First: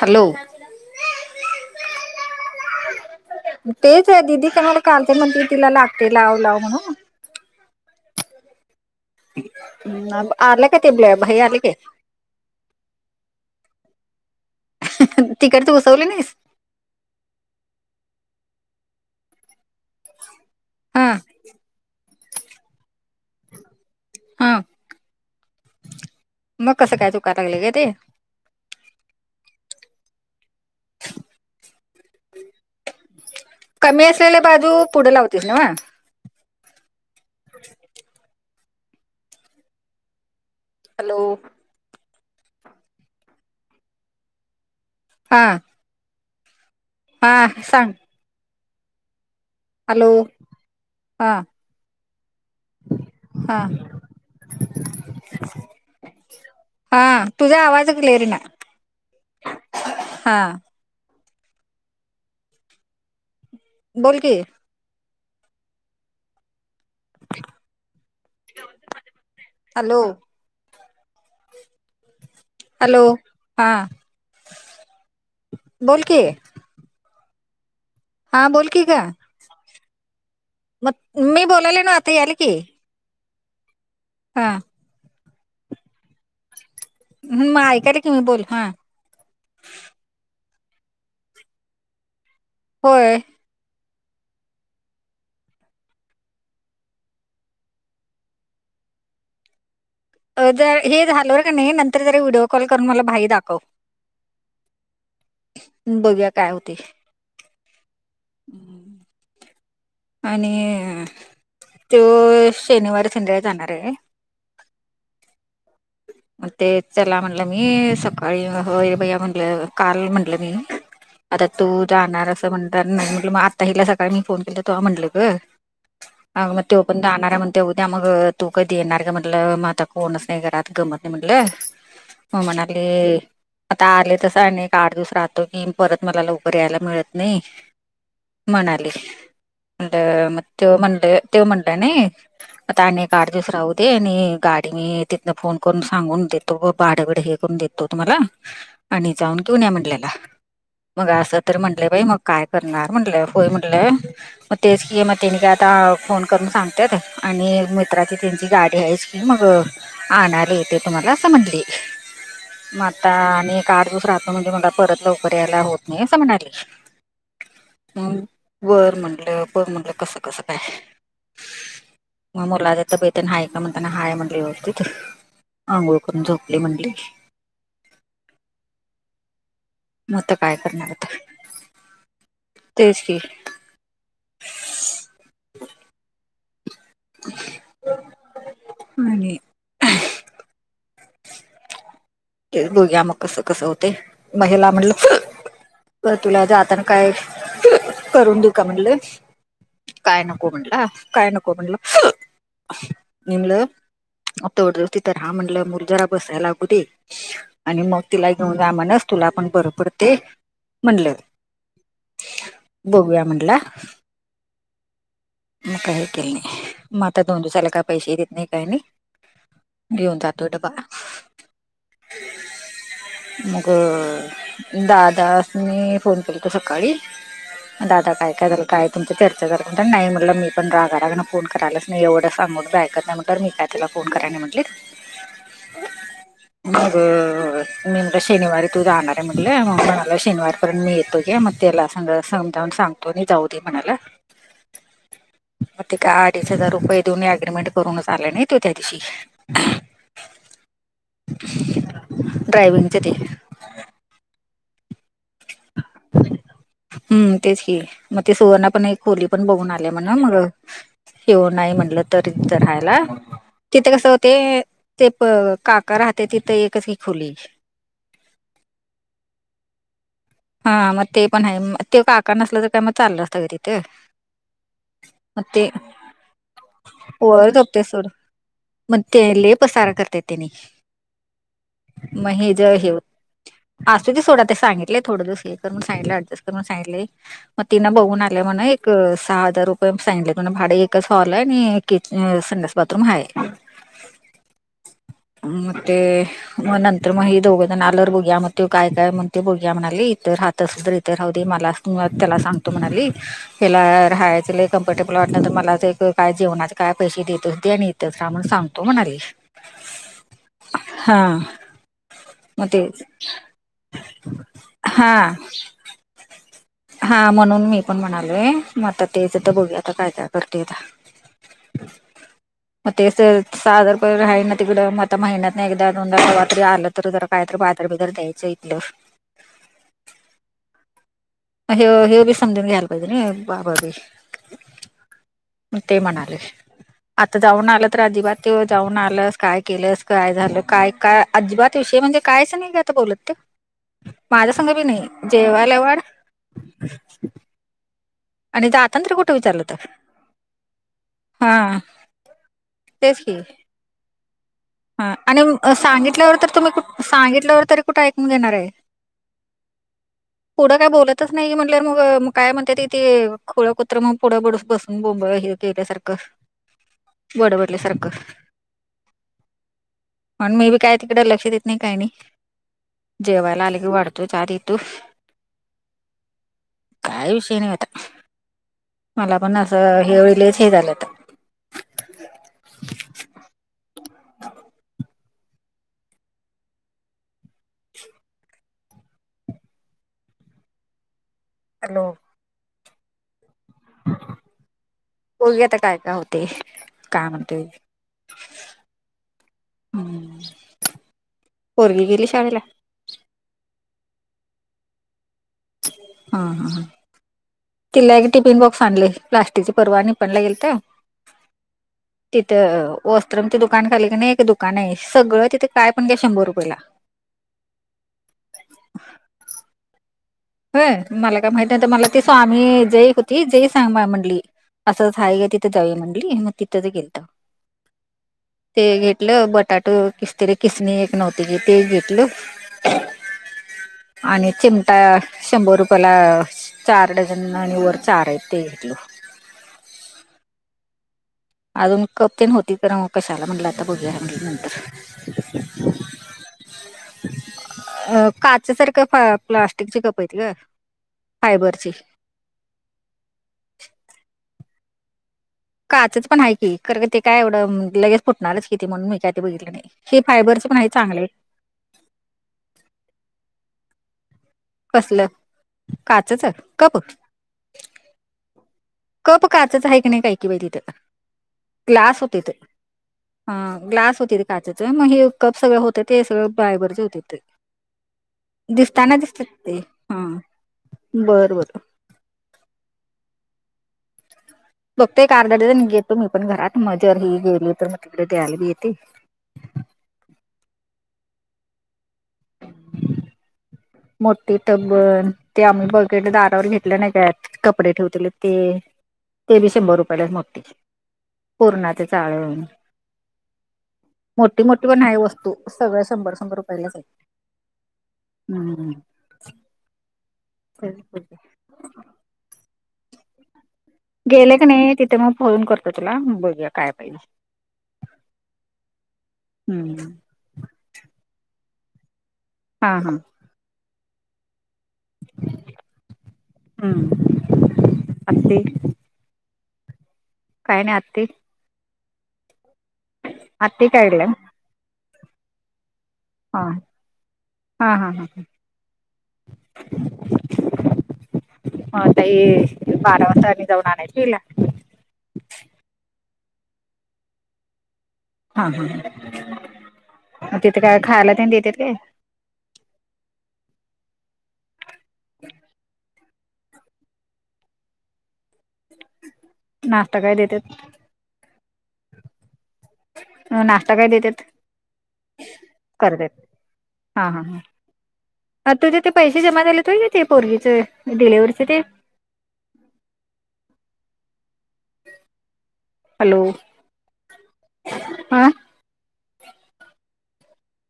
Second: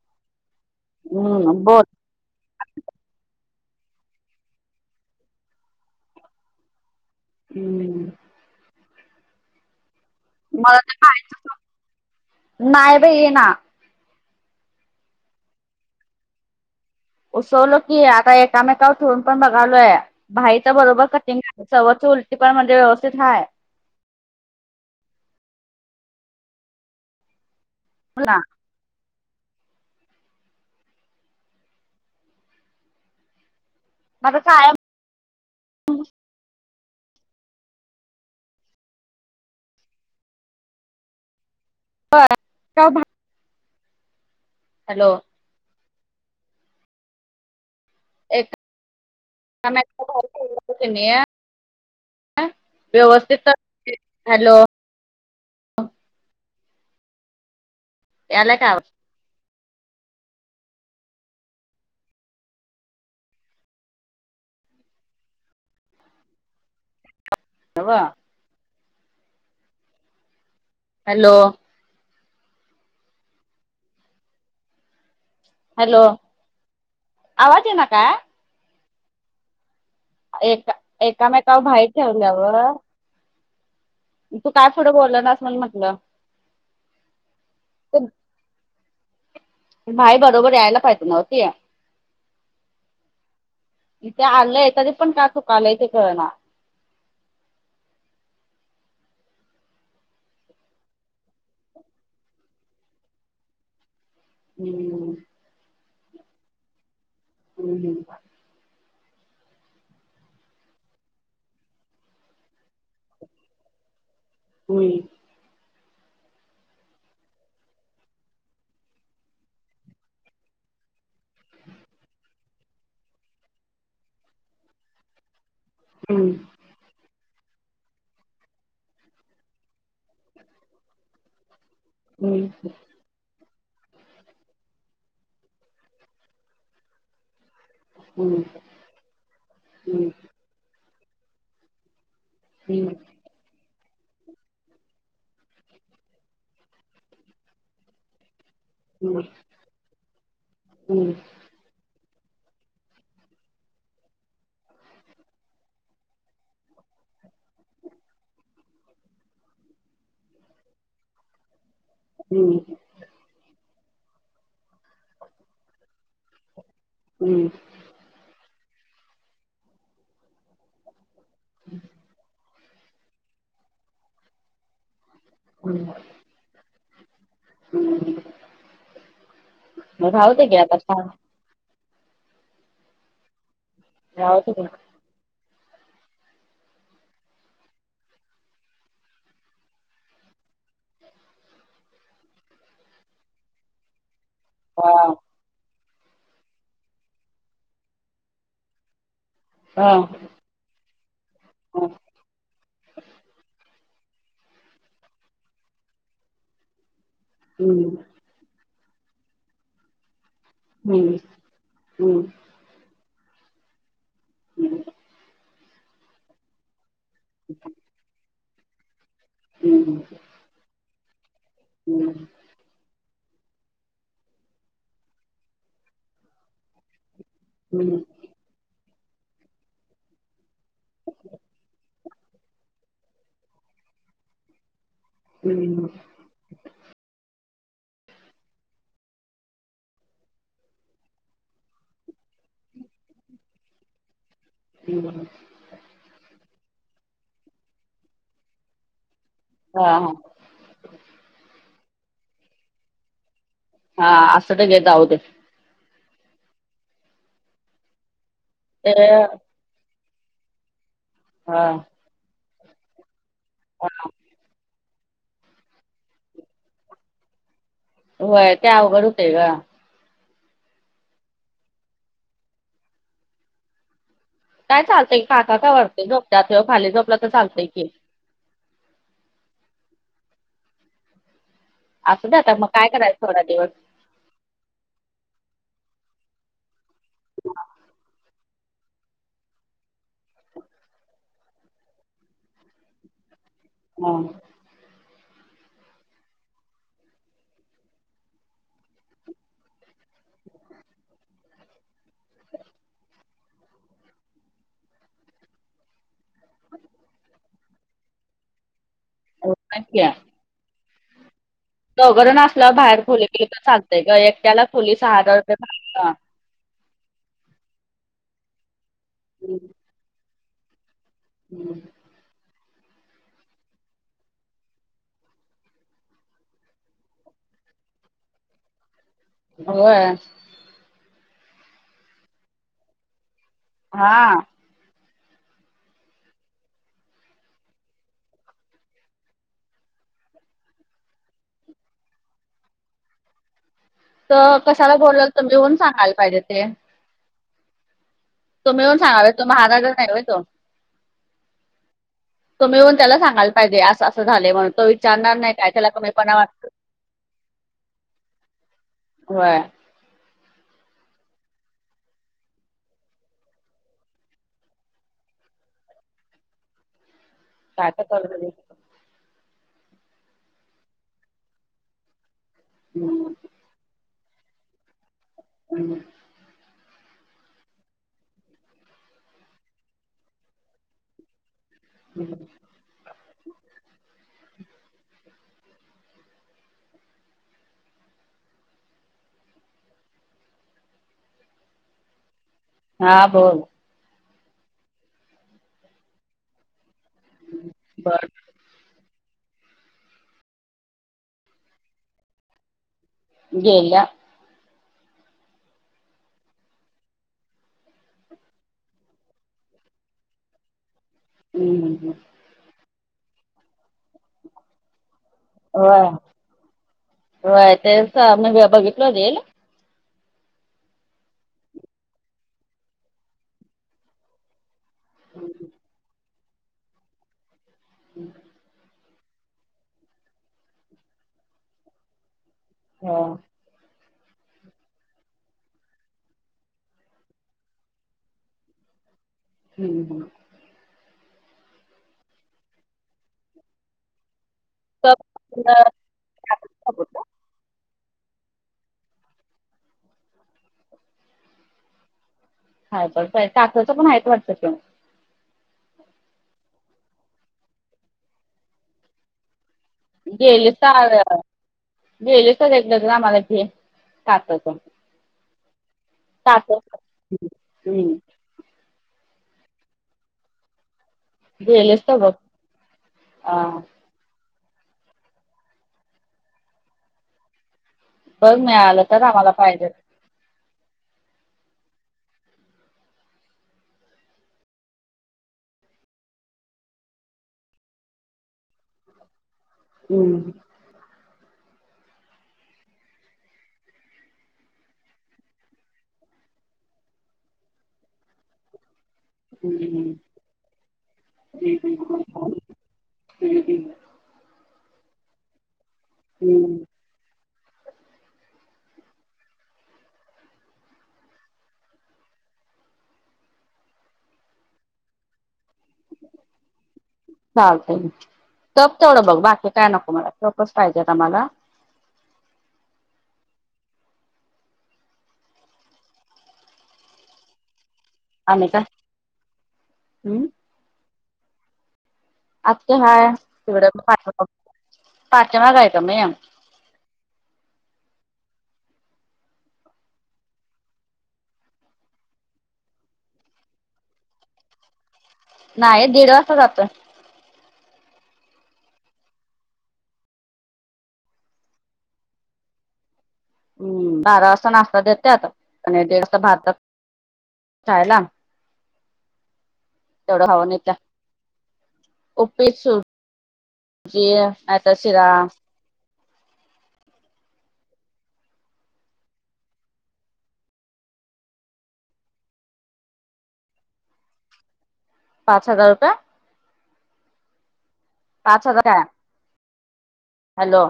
Hello हम्म बोल? तेच आहे दिदी [unintelligible] तिला लागते लाव लाव म्हणून. [inaudible] आले का ते भाई आलं के? नाही बाई नई येई ना. तिकडचे उसवली नाहीस? उसवल की आता एकामेकावर ठरून पण बघालोय भाईच हा बरोबर आहे चवची उलट म्हणजे व्यवस्थित हाय. हा मग कसं काय दुकायला ग ते? [inaudible] कमी माझं असलेल्या बाजू कायम पुढे लावतेस ना वा? [inaudible] हॅलो व्हय [unintelligible] हॅलो हां हा सांग एक हॅलो [inaudible] हा हा हॅलो! हा तुझा आवाज क्लिअर येना. यालाय का आवाज हा बोल की हि तव [inaudible] हॅलो! हॅलो! हॅलो हा हॅलो बोल की आवाज आहे ना का. हा बोलकी गं एका मी एकामेकावर बोलायले भाई ना आता याल की ठेवल्यावर हा तू काय पुढं बोल नास म्हणुन म्हटलं हम्म, ऐकाय ते की तुम्ही मी बोल हा भाई बरोबर यायला पाहिजे नव्ह ती. होय. इथे आलंय तरी पण काय चुका आलंय ते कळणा. जर हे झालवर का नाही नंतर जरी व्हिडिओ कॉल करून मला भाई दाखव हम्म बघूया काय होतंय. हम् हम [inaudible] हम् [inaudible] आणि त्यो शनिवार संध्याकाळी जाणार आहे. हम्म मग ते चला म्हणलं मी सकाळी हैर भैया म्हणलं काल म्हनलं मी, आता तू जाणार असं म्हणणार नाही म्हटलं मग आता हिला सकाळी मी फोन केला तो म्हटलं ग, हम्म मग तो पण जाणार आहे म्हग ते उद्या मग तू कधी येणार का म्हटलं म आता कोणच नाही घरात. गमत नाही म्हनलं मग हम्म म्हणाली. आता आले तस आणि एक आठ दिवस राहतो की परत मला लवकर यायला मिळत नाही. हम्म म्हणाली, म्हणलं मग तो म्हण तो म्हणाला नाही, आता अनेक आठ दिवस राहू दे आणि गाडी मी ति- फोन करून सांगून देतो ग भाड्याबड हे करून देतो तुम्हाला, आणि हम्म जाऊन घिऊन या म्हटल्याला, मग हम्म अस तर म्हटले बाई मग काय करणार म्हटलं होय म्हटलं, मग तेच की मग तेने काय आता फोन करून सांगतेात आणि मित्राची त्यांची गाडी आहेच, मग आणायला येतेेय तुम्हाला अस म्हटली. हम्म [inaudible] म आता आणि एक आठ दिवस राहतो म्हणजे मला परत लवकर यायला होत नाही असं म्हणाली. हम्म [inaudible] बरं म्हणटलं पर म्हणलं कसं कसं काय. हम् [unintelligible] [inaudible] हाय का म्हणताना हाय म्हटली व्यवस्थित आंघोळ करून झोपली म्हणली हम्म म मग आता राहू दे काय की करणार आता [unintelligible] तेच की. राहू दे आणि ते बघूया मग कस कसं होते म हिला हा म्हणलं बर तुला आधार काय करून देऊ का म्हणलं हा. काय नको म्हटलं काय नको म्हटलं म्हणलं [unintelligible] रा म्हणलं मुल जरा बसायला लागू दे आणि हम्म मग तिला ही घेऊन जा माणस तुला पण बर पडतं म्हणलं हम्म हम्म बघूया म्हटलं मग काही केलं नाही मग आता दोन दिवसाला काय पैसे देत नाही काय नाही हम्म घेऊन जात तो डब्बा. हम्म. मग दादास्नी फोन केलता सकाळी हम्म दादा काय कारण काय तुमच चर्चा [unintelligible] नाही म्हटलं मी पण रागारागा ने फोन करायला नाही एवढं सांगून पण ऐकत नाही म्हटल्यावर मी काय त्याला फोन कराय नाय म्हटले हम्म. [unintelligible] मी म्हटलं शनिवारी तू जाणार आहे म्हटलं मग म्हणाला शनिवारी पर्यंत मी येतो घे मग त्याला संग समजावून सांग तो नि जाऊ दे म्हणाला हम्म. मग ते का अडीच हजार रुपये देऊन एग्रीमेंट करूनच आले नाही तो त्या दिवशी हा हा. ड्रायव्हिंगचं ते हा असलं तर घे जाऊ दे. हम्म तेच कि मग ते सुवर्णा पण ते एक खोली पण बघून आले म्हणा मग त्यो हा नाही म्हणलं तरी तिथ राहायला, तिथे कस ते ते प काका राहते तिथं एकच आहे खोली व्हय ते अवघड होतंय ग हा मग ते पण आहे ते काका नसलं तर काय मग चाललं असतं का तिथं काय चालतय, मग काका ते काय वरती झोपतात, ह्यो खाली झोपलं तर वर चालतंय झोपते की सोड मग ते लई पसारा करते तेनी असू दे आता मग काय हे करायचं थोडा दिवस [unintelligible] सोडा ते सांगितलेय थोडं दिवस हे करून सांगितलं अडजस्ट कर म्हणून सांगितले म तिनं बघून आले म्हण एक एक सहा हजार रुपये सांगितलं पण भाडे एकच हॉल आहे आणि किच, संडास बाथरूम आहे. हा. ? मग ते मग नंतर मग हे दोघ जण आल्यावर बघू या मग ते काय काय म्हणतो ब घुया म्हणाली इथ राहत असली इथे राहू दे मला त्याला सांगतो म्हणाली ह्याला राहायचं लय कम्फर्टेबल वाटल मला ते काय जेवणाचं काय पैसे देत होते आणि [unintelligible] सांगतो म्हणाले. [unintelligible] हा, चौघा जण मग असल्यावर बाहेर तेच खोली केली तर चालतय ग एकट्याला खोली हा सहा हजार रुपये भाडे हा म्हणून मी पण म्हणालोय मग आता तेचं तर बघू आता काय काय करतेयता हम्, मग ते सहा हजार राही ना तिकडं मग आता महिन्यात नाही एकदा दोनदा केव्हातरी आलं रात्री आलं तर कायतरी द्यायचं इथलं, होय, हे हेव हे भी समजन घ्याल् पाहिजे नाही, हा म ते म्हणाले आता जाऊन आलं तर अजिबात ते जाऊन आलंस काय केलंस काय झालं काय काय अजिबात विषय म्हणजे कायच नाही क आता बोलत ते माझ्या तर संग बी कशाला नाही बोलवलं तुम्ही येऊन जेवायला वाढ सांगायला पाहिजे ते [unintelligible] आणि ते तुम्ही येऊन जाताना तर सांगावे कुठे तो विचारलं तर महाराजा नाही होय तो. हा तो मिळून त्याला तेच की सांगायला पाहिजे अस असं झाले म्हणून तो विचारणार नाही काय त्याला कमीपणा वाटत सांगितले तरी कुठे ऐकून घेणार आहे, होय, पुढं काय बोलतच नाही की म्हट मग काय म्हणते त- ते खोळ कुत्र मग बडस बसून गेल्यासारखं काय तर बडबडल्यासारखं करू दे म्हण मी बी काय तिकडं लक्ष देत नाही काय नाही, जेवायला आले की वाढतो चहा देतो, [unintelligible] काय विषय नाही आता पण असं ह्यावेळी हे झालंत हम [unintelligible] हॅलो हां बोल बघूया आता काय काय होते, काय म्हणतेय बर हम्म, पोरगी गेली शाळेला गेल्या हा हा हा तिला एक टिफिन बॉक्स आणले प्लास्टिकची परवा निपण ला गेलत्या, हम् हम, तिथं वस्त्रमच दुकान खाली क नाही एक दुकान आहे सगळं तिथे काय होय पण घ्या शंभर रुपयेला, होय तेच आम्ही बघितलं रीळ होय मला काय माहिती नाहीत मला ती स्वामी जई होती जय सांग म्हणली असंच हा का तिथं जाऊ मंडली मग तिथंच गेलतो, हम् हे घेतलं बटाटा किस तरी किसने किस तरी नव्हती ते घेतलं, हा, आणि चिमटा शंभर रुपयाला चार डझन आणि वर चार आहेत ते घेतलं, हम्म हं. अजून कप तेन होती पण कशाला म्हटलं आता बघूया म्हनलं नंतर. कप [unintelligible] [inaudible] अं काचासारखं फ प्लास्टिकची कप येत गं फायबरची. फायबरचय काच चं पण आहे वाटतं त्यो. काचच पण आहे की, करंवे ते काय एवढं लगेच फुटणारच कि ते म्हणून मी काय ते बघितलं नाही. हे फायबरच पण हाय चांगलं. गेले का [unintelligible] आम्हाला ते काचेचं. कसलं? काचच कप काचाचं. कप काचाच आहे की नाही पाय की बाय तिथे. गेलेस तर ग्लास हो बघ तिथं, अ हा ग्लास होती काचेचं, मग हे कप सगळं होत ते सगळं फायबरचे होते ते. बघ मिळालं दिसतांना तर आम्हाला दिसतात ते. पाहिजे. हा बर-बर. बघते ऐक-अर्धा डजन घेतो मी पण घरात, मग जर ही घरी येते मग तिकडे द्यायला बी येते. हम्म. मोट्ठी टब्ब ते आम्ही बकेट दारावर घेतल्या नाही त्यात कपडे ठेवतील ते, ते बी शंभर रुपयालाच मागतील. पूर्ण ते चाळवून मोठी-मोठी पण आहे वस्तू सगळं शंभर-शंभर हम्म रुपयांलाच हाय. हम्म, [inaudible] काय बी बोलते. गेले का नय तिथे मग फोन कर. चालतय ना, टप तेवढं बघ बाकी काय हम्म. नको मला. कपच पाहिजे गं मला. हा हा. ह्म. आम्ही का? हम्म. काय नाय आत्ती आत्या हाय. आत्ती काढल्या [unintelligible] तात्याला बायको नाय हां, हां-हां-हां. हो ताई ते बारा वाजता आम्ही जाऊन आणायचं हिला. नाही दीड वाजता जातो. हा, हा. मग तिथे काय खायला ते देतात काय? हम्म. बारा वाजता नाश्ता देतात, आणि दीड वाजता भाता खयला नाश्ता काय तेवढं हवं देतात नेत्या. [inaudible] ओके सोड. नाश्ता ही पातळ शिरा करत्यात, हा हा हा. म तुझे ते पैसे जमा झाले होय गं ते पोरगीचे डिलेव्हरीचे? [inaudible] पाच हजार का? हॅलो. हा पाच हजार आं. हॅलो.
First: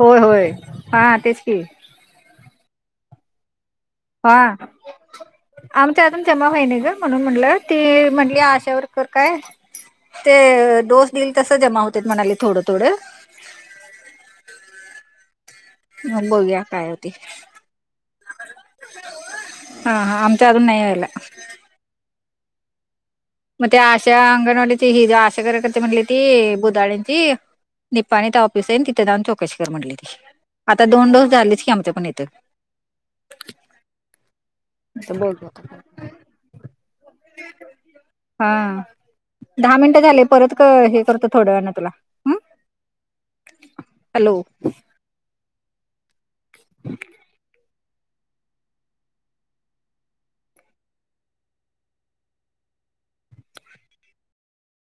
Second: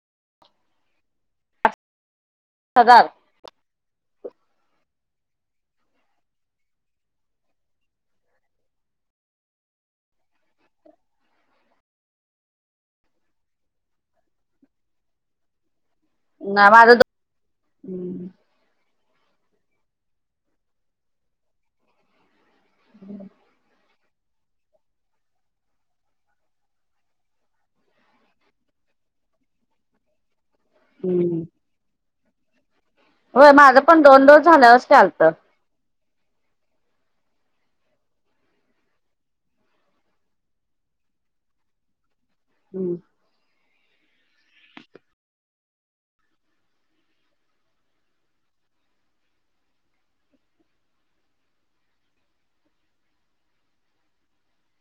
हो होय, हा तेच की. पगार? हा. आमच्या अजून जमा होई नाही ग. म्हणून म्हणलं, ती म्हंली आशावर कर काय. ते, डोस दिल तसं, जमा होतेत म्हणाले थोडं- थोडं. मग बघूया. ना काय माझं होती. हा, हा. आमच्या अजून नाही यायला. ह्. मग ते आशा अंगणवाडीची हि जी ज आशा कार्यकर्ती म्हणली ती, बुधाळेंची. निपाणीत ऑफिसय न, तिथं जाऊन चौकशी कर म्हणली ती. आता दोन डोस झालंच की, आमचं पण इथं. होय. माझं पण दोन डोस झालं, असे आता आलतं. बघू आता काय हा. दहा मिनटं झाले. परत क हे करतं, थोड्या वेळानं तुला. अं. हम्म. हॅलो. [inaudible]